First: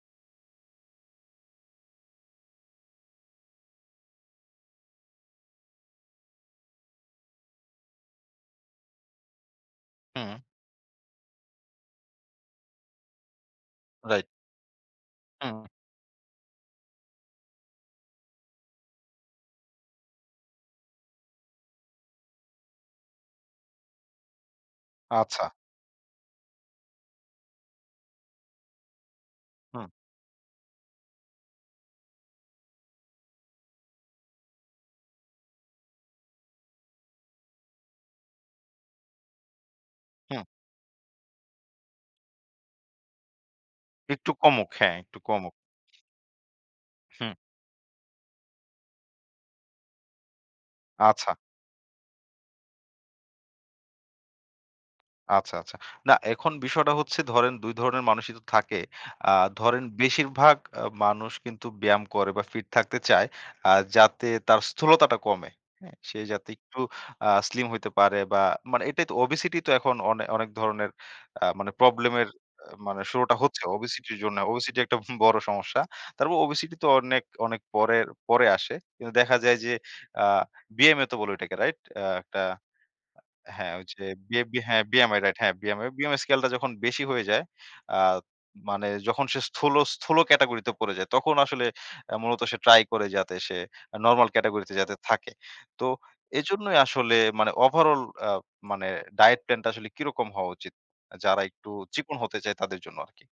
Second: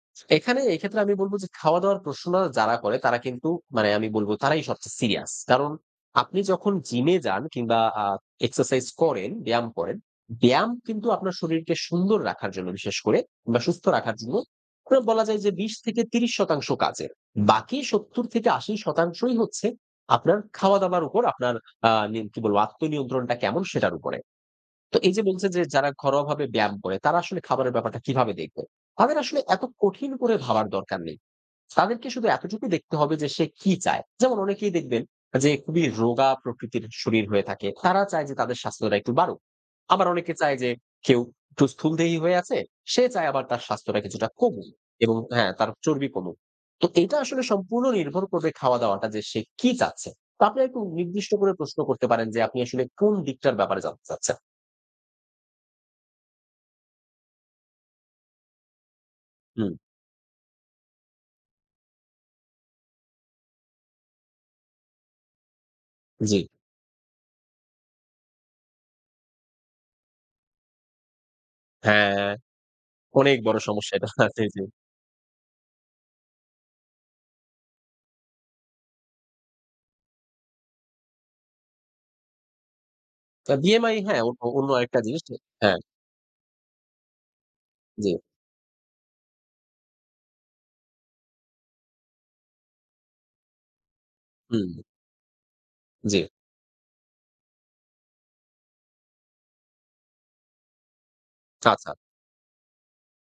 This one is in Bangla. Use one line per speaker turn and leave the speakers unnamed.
এখানে এক্ষেত্রে আমি বলব যে, খাওয়া-দাওয়ার প্রশ্ন যারা করে, তারা কিন্তু মানে আমি বলব তারাই সবচেয়ে সিরিয়াস। কারণ আপনি যখন জিমে যান কিংবা আ এক্সারসাইজ করেন, ব্যায়াম করেন,
হুম।
ব্যায়াম কিন্তু আপনার শরীরকে সুন্দর রাখার জন্য বিশেষ করে কিংবা সুস্থ রাখার
রাইট।
জন্য বলা যায় যে,
হম।
২০ থেকে ৩০ শতাংশ কাজের। বাকি ৭০ থেকে ৮০ শতাংশই হচ্ছে, আপনার খাওয়া-দাওয়ার উপর, আপনার আ কি বলব, আত্মনিয়ন্ত্রণটা কেমন, সেটার উপরে। তো এই যে,
আচ্ছা।
বলছে যে, যারা ঘরোয়াভাবে ব্যায়াম করে, তারা আসলে খাবারের ব্যাপারটা কিভাবে দেখবে? তাদের আসলে এত
হম।
কঠিন করে ভাবার দরকার নেই। তাদেরকে শুধু এতটুকুই দেখতে হবে যে, সে কি চায়। যেমন অনেকেই দেখবেন যে, খুবই রোগা প্রকৃতির শরীর হয়ে থাকে। তারা চায় যে, তাদের স্বাস্থ্যটা একটু বাড়ুক। আবার অনেকে
হম।
চায় যে, কেউ একটু স্থূলদেহী হয়ে আছে, সে চায় আবার তার স্বাস্থ্যটা কিছুটা
একটু কমুক
কমুক
হ্যাঁ, একটু
এবং
কমুক।
হ্যাঁ, তার চর্বি কমুক। তো এটা
হুম।
আসলে সম্পূর্ণ নির্ভর করবে খাওয়া-দাওয়াটা যে, সে কি চাচ্ছে। তা আপনারা একটু
আচ্ছা।
নির্দিষ্ট করে প্রশ্ন করতে পারেন যে, আপনি আসলে কোন দিকটার ব্যাপারে জানতে চাচ্ছেন?
আচ্ছা, আচ্ছা। না এখন বিষয়টা হচ্ছে ধরেন ২ ধরনের মানুষই তো থাকে। আ
হুম।
ধরেন বেশিরভাগ আ মানুষ কিন্তু ব্যায়াম করে বা ফিট থাকতে চায়। যাতে তার স্থূলতাটা কমে। সে
জি।
যাতে একটু আ স্লিম হইতে পারে বা মানে এটাই তো ওবেসিটি তো এখন অনেক ধরণের মানে আ প্রবলেম
হ্যাঁ,
এর শুরুটা
অনেক বড়
হচ্ছে
সমস্যাটা
ওবেসিটির
এটা,
জন্য।
জি, জি।
ওবেসিটি একটা বড় সমস্যা। তারপর ওবেসিটি তো অনেক, অনেক পরে আসে। কিন্তু দেখা যায় যে, আ বিএমএ তো বলে এটাকে রাইট? ১টা। হ্যাঁ,
বিএমআই হ্যাঁ, অন অন্য
হ্যাঁ,
আরেকটা
বিমিআই
জিনিস।
রাইট, হ্যাঁ,
হ্যাঁ।
বিমিআই স্কেলটা যখন বেশি হয়ে যায়। আ
জি।
মানে যখন সে স্থূল, স্থূল ক্যাটেগরি তে পড়ে যায় তখন আসলে মূলত সে ট্রাই করে যাতে সে নরমাল ক্যাটেগরি তে
হুম।
যাতে থাকে। তো
জি।
এজন্যই আসলে মানে ওভারঅল আ মানে ডায়েট প্ল্যান টা আসলে কিরকম হওয়া উচিত? যারা একটু
চাচা।
চিকণ হতে চায় তাদের জন্য আরকি?